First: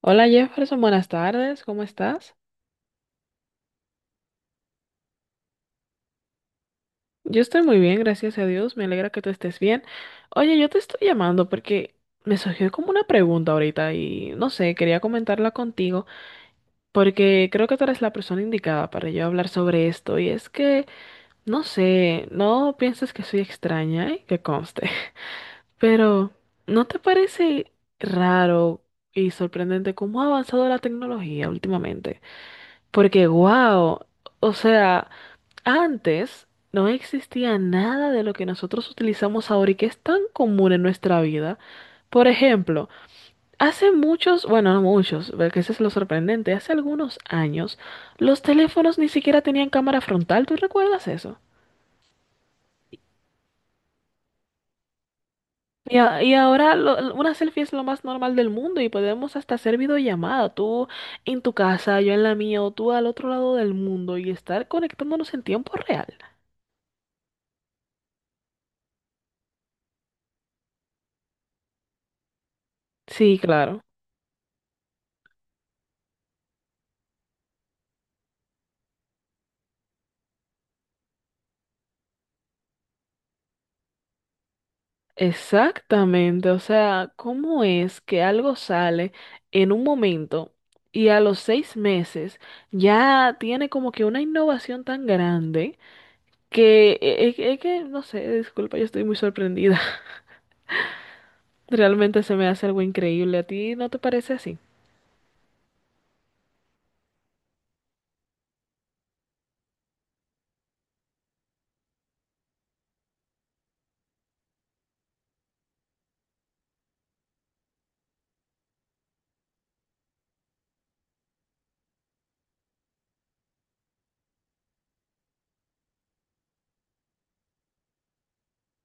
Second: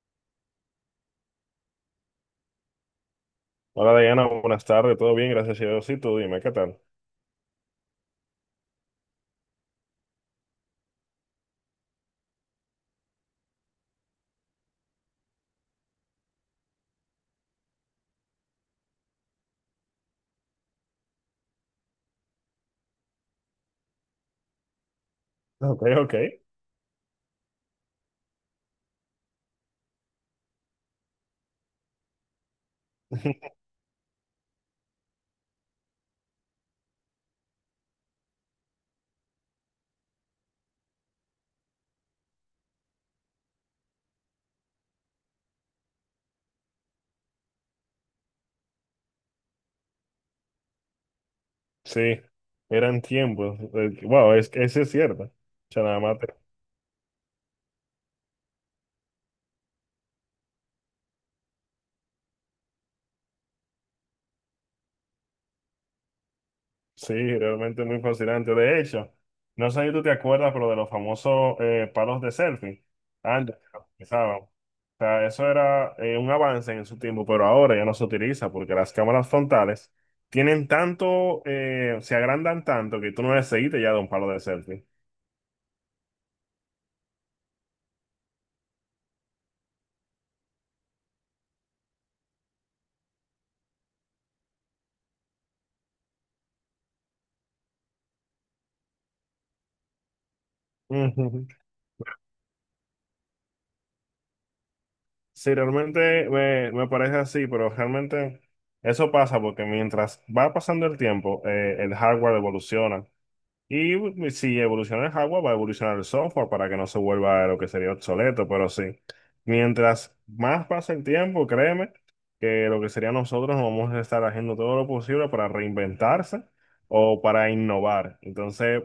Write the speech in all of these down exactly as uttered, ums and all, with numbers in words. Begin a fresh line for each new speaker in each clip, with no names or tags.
Hola Jefferson, buenas tardes, ¿cómo estás?
Hola Diana, buenas tardes, todo bien, gracias a Dios. Y tú dime, ¿qué tal?
Yo estoy muy bien, gracias a Dios, me alegra que tú estés bien. Oye, yo te estoy llamando porque me surgió como una pregunta ahorita y no sé, quería comentarla contigo porque creo que tú eres la persona indicada para yo hablar sobre esto y es que, no sé, no pienses que soy extraña, ¿eh? Que conste,
Ok, ok.
pero ¿no te parece raro y sorprendente cómo ha avanzado la tecnología últimamente? Porque, wow, o sea... Antes no existía nada de lo que nosotros utilizamos ahora y que es tan común en nuestra vida. Por ejemplo, hace muchos, bueno, no muchos, porque eso es lo sorprendente, hace algunos años los teléfonos ni siquiera tenían cámara frontal, ¿tú recuerdas eso?
Sí, eran tiempos. eh, Wow, es, eso es cierto. O sea,
Y,
nada más
a- y
te-
ahora lo- una selfie es lo más normal del mundo y podemos hasta hacer videollamada, tú en tu casa, yo en la mía o tú al otro lado del mundo y estar conectándonos en tiempo real.
Sí, realmente muy fascinante. De hecho, no sé si tú te acuerdas, pero de los famosos eh, palos de selfie.
Sí,
Antes,
claro.
los utilizaban. O sea, eso era eh, un avance en su tiempo, pero ahora ya no se utiliza porque las cámaras frontales tienen tanto, eh, se agrandan tanto que tú no necesitas ya de un palo de selfie.
Exactamente, o sea, ¿cómo es que algo sale en un momento y a los seis meses ya tiene como que una innovación tan grande que es que, no sé, disculpa, yo estoy muy sorprendida. Realmente se me hace algo increíble. ¿A ti no te parece así?
Sí, realmente me, me parece así, pero realmente eso pasa porque mientras va pasando el tiempo, eh, el hardware evoluciona. Y si evoluciona el hardware, va a evolucionar el software para que no se vuelva lo que sería obsoleto, pero sí. Mientras más pasa el tiempo, créeme que lo que sería nosotros vamos a estar haciendo todo lo posible para reinventarse o para innovar. Entonces,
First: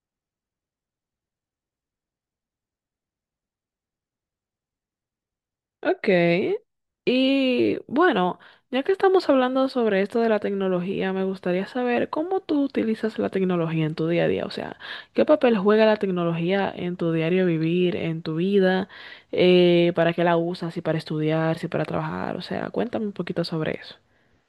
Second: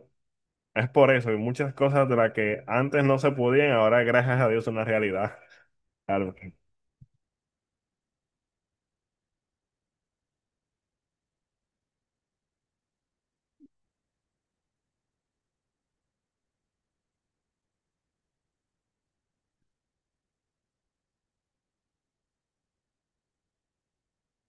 es por eso, y muchas cosas de las que antes no se podían, ahora gracias a Dios son una realidad.
Ok. Y bueno, ya que estamos hablando sobre esto de la tecnología, me gustaría saber cómo tú utilizas la tecnología en tu día a día. O sea, ¿qué papel juega la tecnología en tu diario vivir, en tu vida? Eh, ¿para qué la usas? ¿Si para estudiar, si para trabajar? O sea, cuéntame un poquito sobre eso.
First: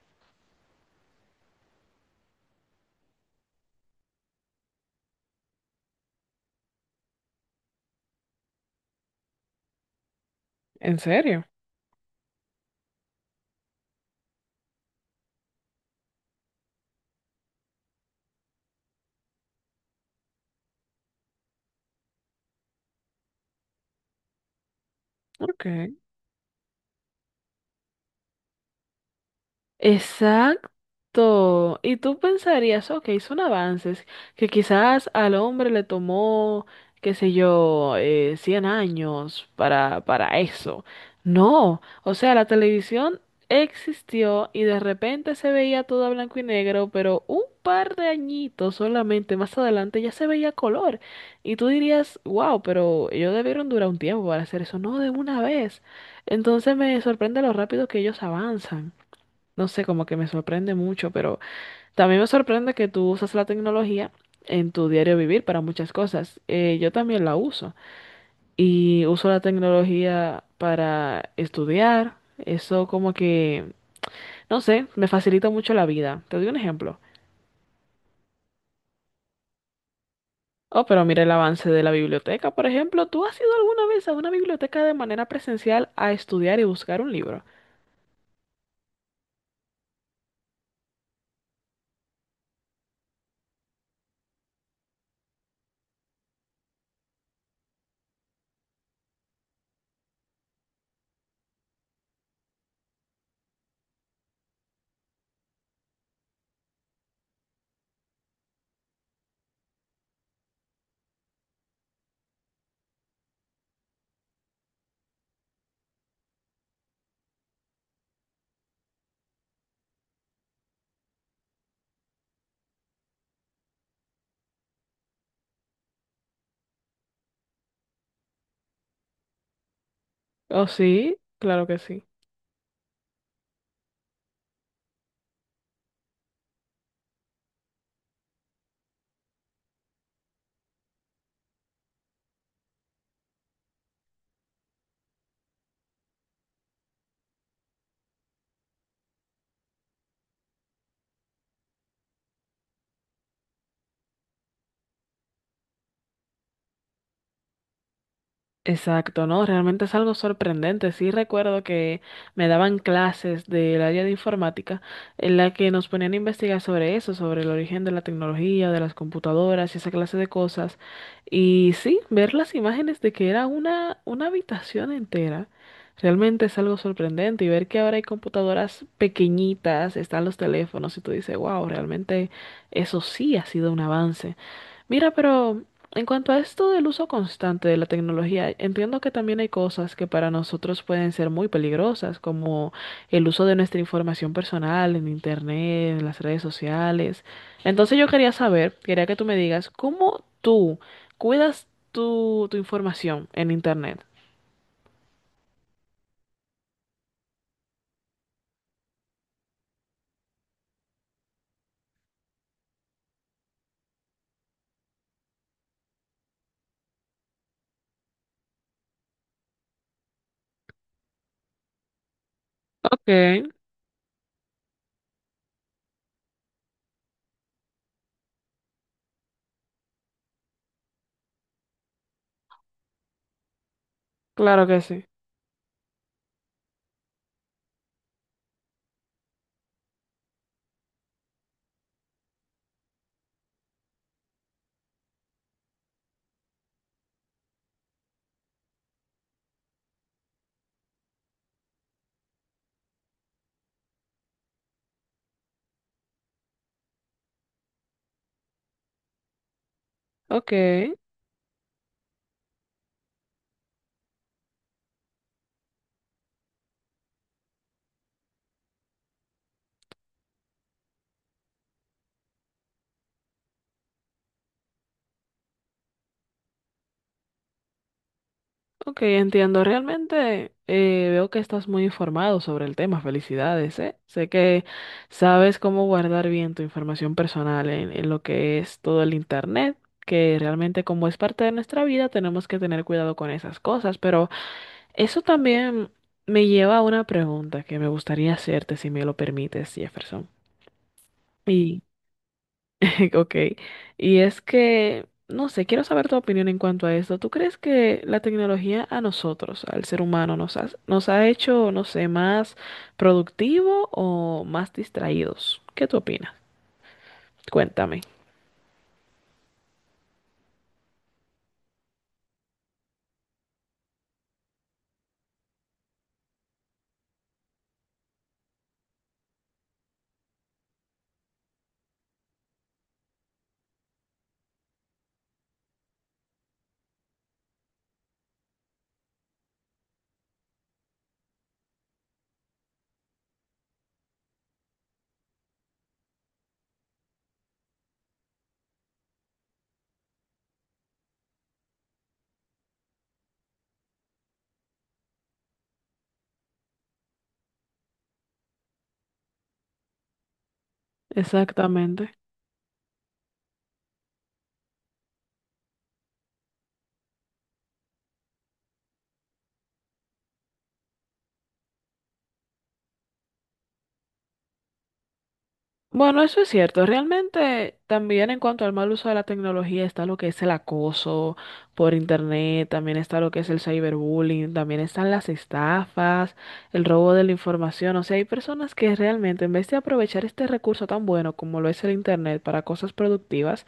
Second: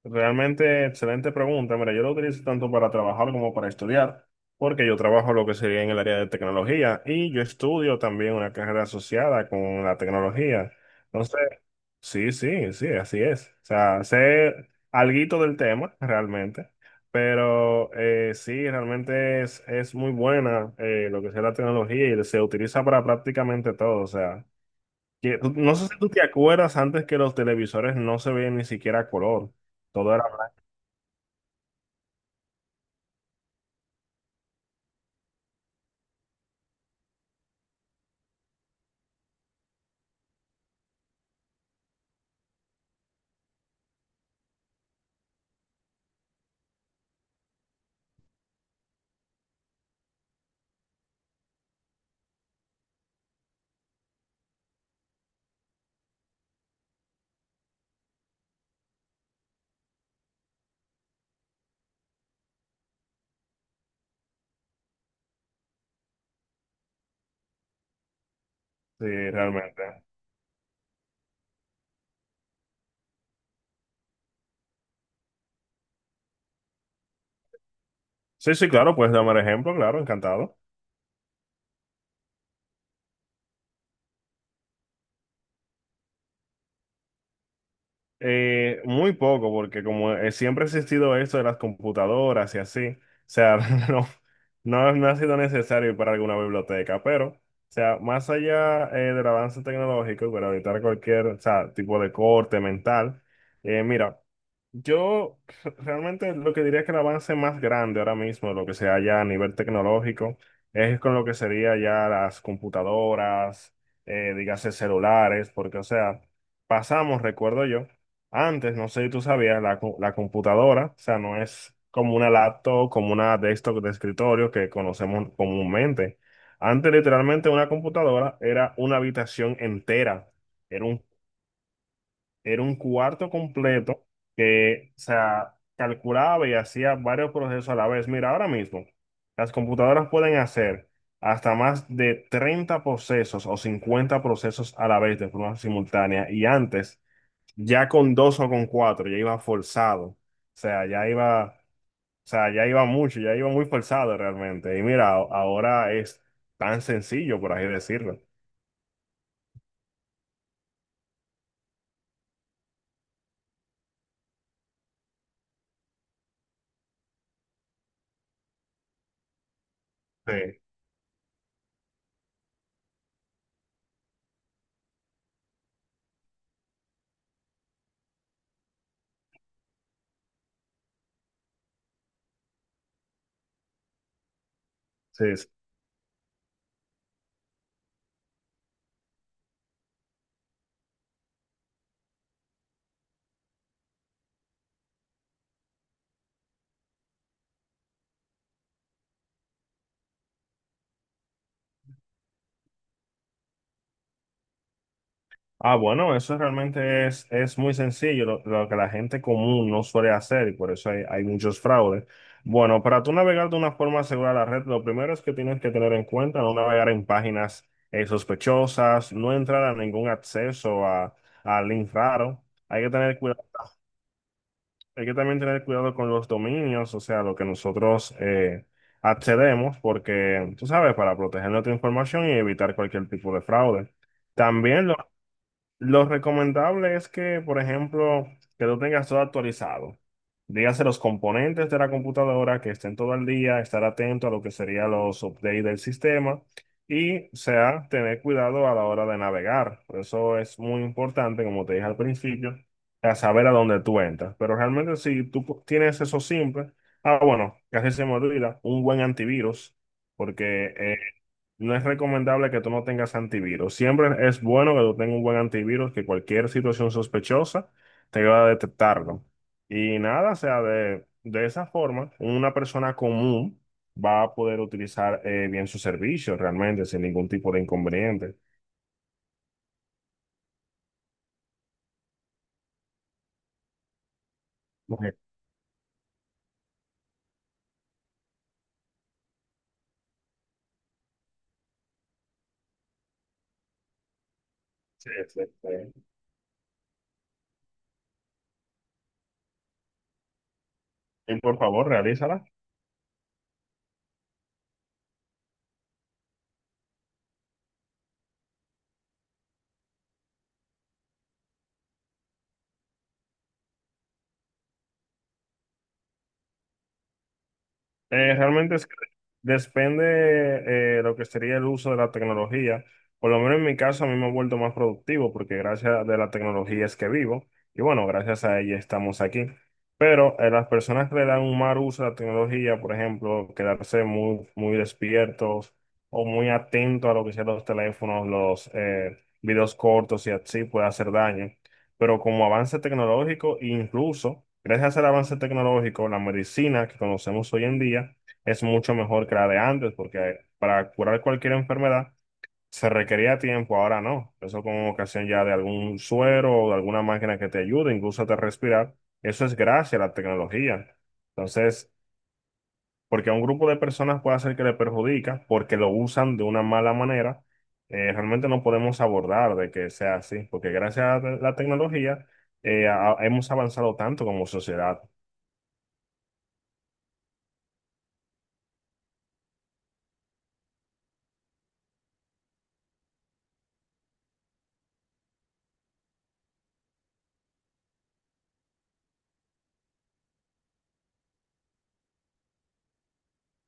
Realmente excelente pregunta. Mira, yo lo utilizo tanto para trabajar como para estudiar, porque yo trabajo lo que sería en el área de tecnología y yo estudio también una carrera asociada con la tecnología.
¿En
Entonces,
serio?
sí, sí, sí, así es. O sea, sé alguito del tema realmente, pero eh, sí, realmente es, es muy buena eh, lo que sea la tecnología y se utiliza para prácticamente todo. O sea, que, no sé
Ok.
si tú te acuerdas antes que los televisores no se veían ni siquiera a color. Todo
Exacto. Y tú pensarías, ok, son avances que quizás al hombre le tomó, qué sé yo, eh, cien años para, para eso. No, o sea, la televisión existió y de repente se veía todo a blanco y negro, pero un par de añitos solamente más adelante ya se veía color. Y tú dirías, wow, pero ellos debieron durar un tiempo para hacer eso, no de una vez. Entonces me sorprende lo rápido que ellos avanzan, no sé, como que me sorprende mucho, pero también me sorprende que tú usas la tecnología en tu diario vivir para muchas cosas. Eh, yo también la uso y
sí,
uso la
realmente.
tecnología para estudiar. Eso como que, no sé, me facilita mucho la vida. Te doy un ejemplo.
Sí, sí, claro, puedes darme el ejemplo, claro, encantado.
Oh, pero mira el avance de la biblioteca, por ejemplo. ¿Tú has ido alguna vez a una biblioteca de manera presencial a estudiar y buscar un libro?
Eh, muy poco, porque como eh, siempre ha existido esto de las computadoras y así, o sea, no, no, no ha sido necesario para alguna biblioteca, pero, o sea, más allá eh, del avance tecnológico y para evitar cualquier, o sea, tipo de corte mental, eh, mira. Yo re- Realmente lo que diría es que el avance más grande ahora mismo, lo que sea ya a nivel tecnológico, es con lo que sería ya las computadoras, eh, dígase celulares, porque o sea, pasamos, recuerdo yo, antes, no sé si tú sabías, la, co- la computadora, o sea, no es como una laptop, como una desktop de escritorio que conocemos comúnmente. Antes literalmente una computadora era una habitación entera,
Oh, sí, claro que sí.
era un cuarto completo que, o sea, calculaba y hacía varios procesos a la vez. Mira, ahora mismo las computadoras pueden hacer hasta más de treinta procesos o cincuenta procesos a la vez de forma simultánea. Y antes, ya con dos o con cuatro, ya iba forzado. O sea, ya iba, o sea, ya iba mucho, ya iba muy forzado realmente. Y mira, a- ahora es tan sencillo, por así decirlo.
Exacto, ¿no? Realmente es algo sorprendente. Sí recuerdo que me daban clases del área de informática en la que nos ponían a investigar sobre eso, sobre el origen de la tecnología, de las computadoras y esa clase de
Sí,
cosas. Y sí, ver las imágenes de que era una, una habitación entera, realmente es algo sorprendente. Y ver que ahora hay computadoras pequeñitas, están los teléfonos y tú dices, wow, realmente eso sí ha sido un avance. Mira,
sí.
pero en cuanto a esto del uso constante de la tecnología, entiendo que también hay cosas que para nosotros pueden ser muy peligrosas, como el uso de nuestra información personal en Internet, en las redes sociales. Entonces yo quería saber, quería que tú me digas, ¿cómo tú cuidas tu, tu información en Internet?
Ah, bueno, eso realmente es, es muy sencillo, lo, lo que la gente común no suele hacer y por eso hay, hay muchos fraudes. Bueno, para tú navegar de una forma segura la red, lo primero es que tienes que tener en cuenta no navegar en páginas eh, sospechosas, no entrar a ningún acceso a, a link raro. Hay que
Ok,
tener cuidado, hay que también tener cuidado con los dominios, o sea, lo que nosotros eh, accedemos, porque tú sabes, para proteger nuestra información y evitar cualquier tipo de fraude.
claro que
También
sí.
lo recomendable es que, por ejemplo, que lo tengas todo actualizado. Dígase los componentes de la computadora que estén todo el día, estar atento a lo que serían los updates del sistema y, o sea, tener cuidado a la hora de navegar. Por eso es muy importante, como te dije al principio, a saber a dónde tú entras. Pero realmente si tú pu- tienes eso simple, ah, bueno, casi se me olvida, un buen antivirus,
Ok.
porque eh, no es recomendable que tú no tengas antivirus. Siempre es bueno que tú tengas un buen antivirus, que cualquier situación sospechosa te va a detectarlo. Y nada, o sea, de, de esa forma, una persona común va a poder utilizar eh, bien sus servicios realmente sin ningún tipo de inconveniente.
Ok, entiendo. Realmente eh, veo que estás muy informado sobre el tema. Felicidades, ¿eh? Sé que
Ok.
sabes cómo guardar bien tu información personal en, en lo que es todo el internet, que realmente como es parte de nuestra vida tenemos que tener cuidado con esas cosas. Pero
Sí,
eso
sí,
también
sí.
me lleva a una pregunta que me gustaría hacerte, si me lo permites, Jefferson.
Y por
Y
favor, realízala.
Ok, y es que, no sé, quiero saber tu opinión en cuanto a esto. ¿Tú crees que la tecnología a nosotros, al ser humano, nos ha, nos ha hecho, no sé, más productivo o más distraídos? ¿Qué tú opinas? Cuéntame.
Eh, realmente es que depende eh, lo que sería el uso de la tecnología. Por lo menos en mi caso, a mí me he vuelto más productivo porque gracias a la tecnología es que vivo y bueno, gracias a ella estamos aquí. Pero eh, las personas que le dan un mal uso a la tecnología, por ejemplo, quedarse muy, muy despiertos o muy atentos a lo que sean los teléfonos, los eh, videos cortos y así puede hacer daño, pero como avance tecnológico, incluso gracias al avance tecnológico, la medicina que conocemos hoy en día es mucho mejor que la de antes, porque para curar cualquier enfermedad se requería tiempo, ahora no. Eso con ocasión ya de algún suero o de alguna máquina que te ayude, incluso a te respirar, eso es gracias a la tecnología. Entonces,
Exactamente.
porque a un grupo de personas puede hacer que le perjudica porque lo usan de una mala manera, eh, realmente no podemos abordar de que sea así, porque gracias a la tecnología eh, a- hemos avanzado tanto como sociedad.
Bueno, eso es cierto. Realmente también en cuanto al mal uso de la tecnología está lo que es el acoso por internet, también está lo que es el cyberbullying, también están las estafas, el robo de la información. O sea, hay personas que realmente en vez de aprovechar este recurso tan bueno como lo es el internet para cosas productivas,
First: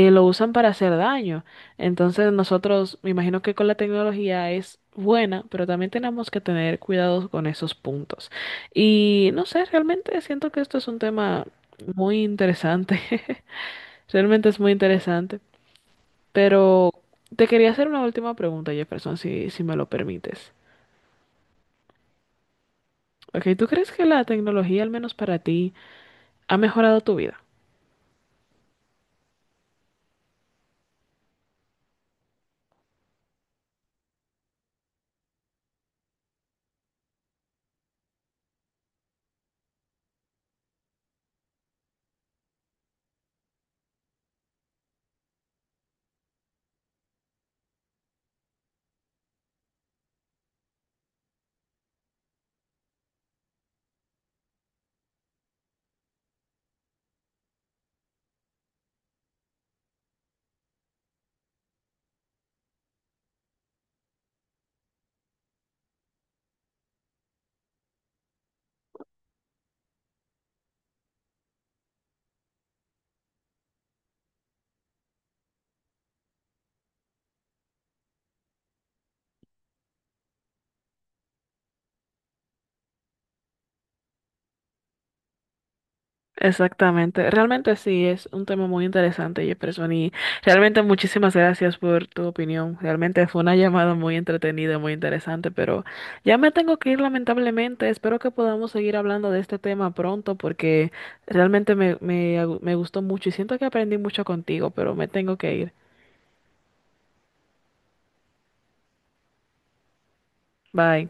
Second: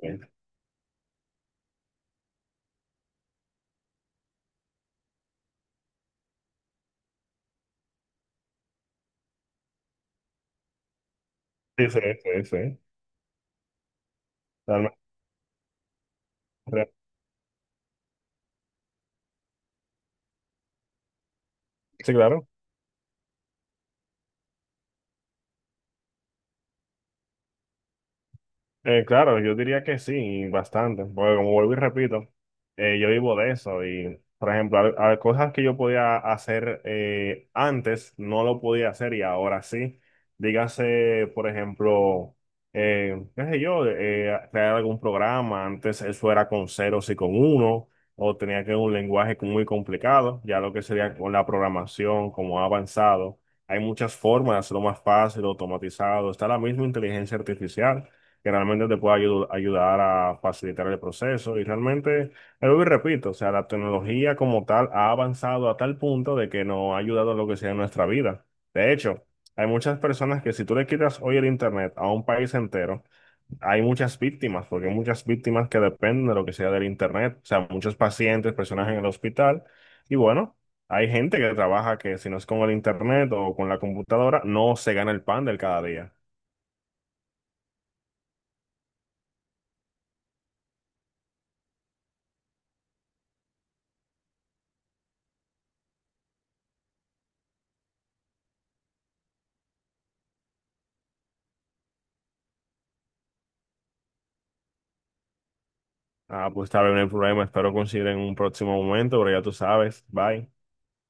Sí,
lo usan para hacer daño. Entonces nosotros, me imagino que con la tecnología es... buena, pero también tenemos que tener cuidado con esos puntos. Y no sé, realmente siento que esto es un tema
sí,
muy
sí, sí.
interesante. Realmente es muy
Realmente,
interesante. Pero te quería hacer una última pregunta, Jefferson, si, si me lo permites.
sí, claro.
Ok, ¿tú crees que la tecnología, al menos para ti, ha mejorado tu vida?
Eh, claro, yo diría que sí, bastante, porque como vuelvo y repito, eh, yo vivo de eso y, por ejemplo, al- al- cosas que yo podía hacer eh, antes, no lo podía hacer y ahora sí. Dígase, por ejemplo, eh, qué sé yo, eh, crear algún programa, antes eso era con ceros y con uno, o tenía que un lenguaje muy complicado, ya lo que sería con la programación, como ha avanzado. Hay muchas formas de hacerlo más fácil, automatizado, está la misma inteligencia artificial que realmente te pueda ayu- ayudar a facilitar el proceso. Y realmente, eh, vuelvo y repito, o sea, la tecnología como tal ha avanzado a tal punto de que nos ha ayudado en lo que sea en nuestra vida. De hecho, hay muchas personas que si tú le quitas hoy el Internet a un país entero, hay muchas víctimas, porque hay muchas víctimas que dependen de lo que sea del Internet. O sea, muchos pacientes, personas en el hospital. Y bueno, hay gente que trabaja que si no es con el Internet o con la computadora, no se gana el pan del cada día.
Exactamente, realmente sí, es un tema muy interesante, Jefferson, y realmente muchísimas gracias por tu opinión. Realmente fue una llamada muy entretenida, muy interesante, pero ya me tengo que ir lamentablemente. Espero que podamos seguir hablando de este tema pronto porque realmente me, me, me gustó mucho y siento que aprendí mucho contigo, pero me tengo que ir.
Ah, pues está bien, el problema. Espero coincidir en un próximo momento, pero ya tú sabes. Bye.
Bye.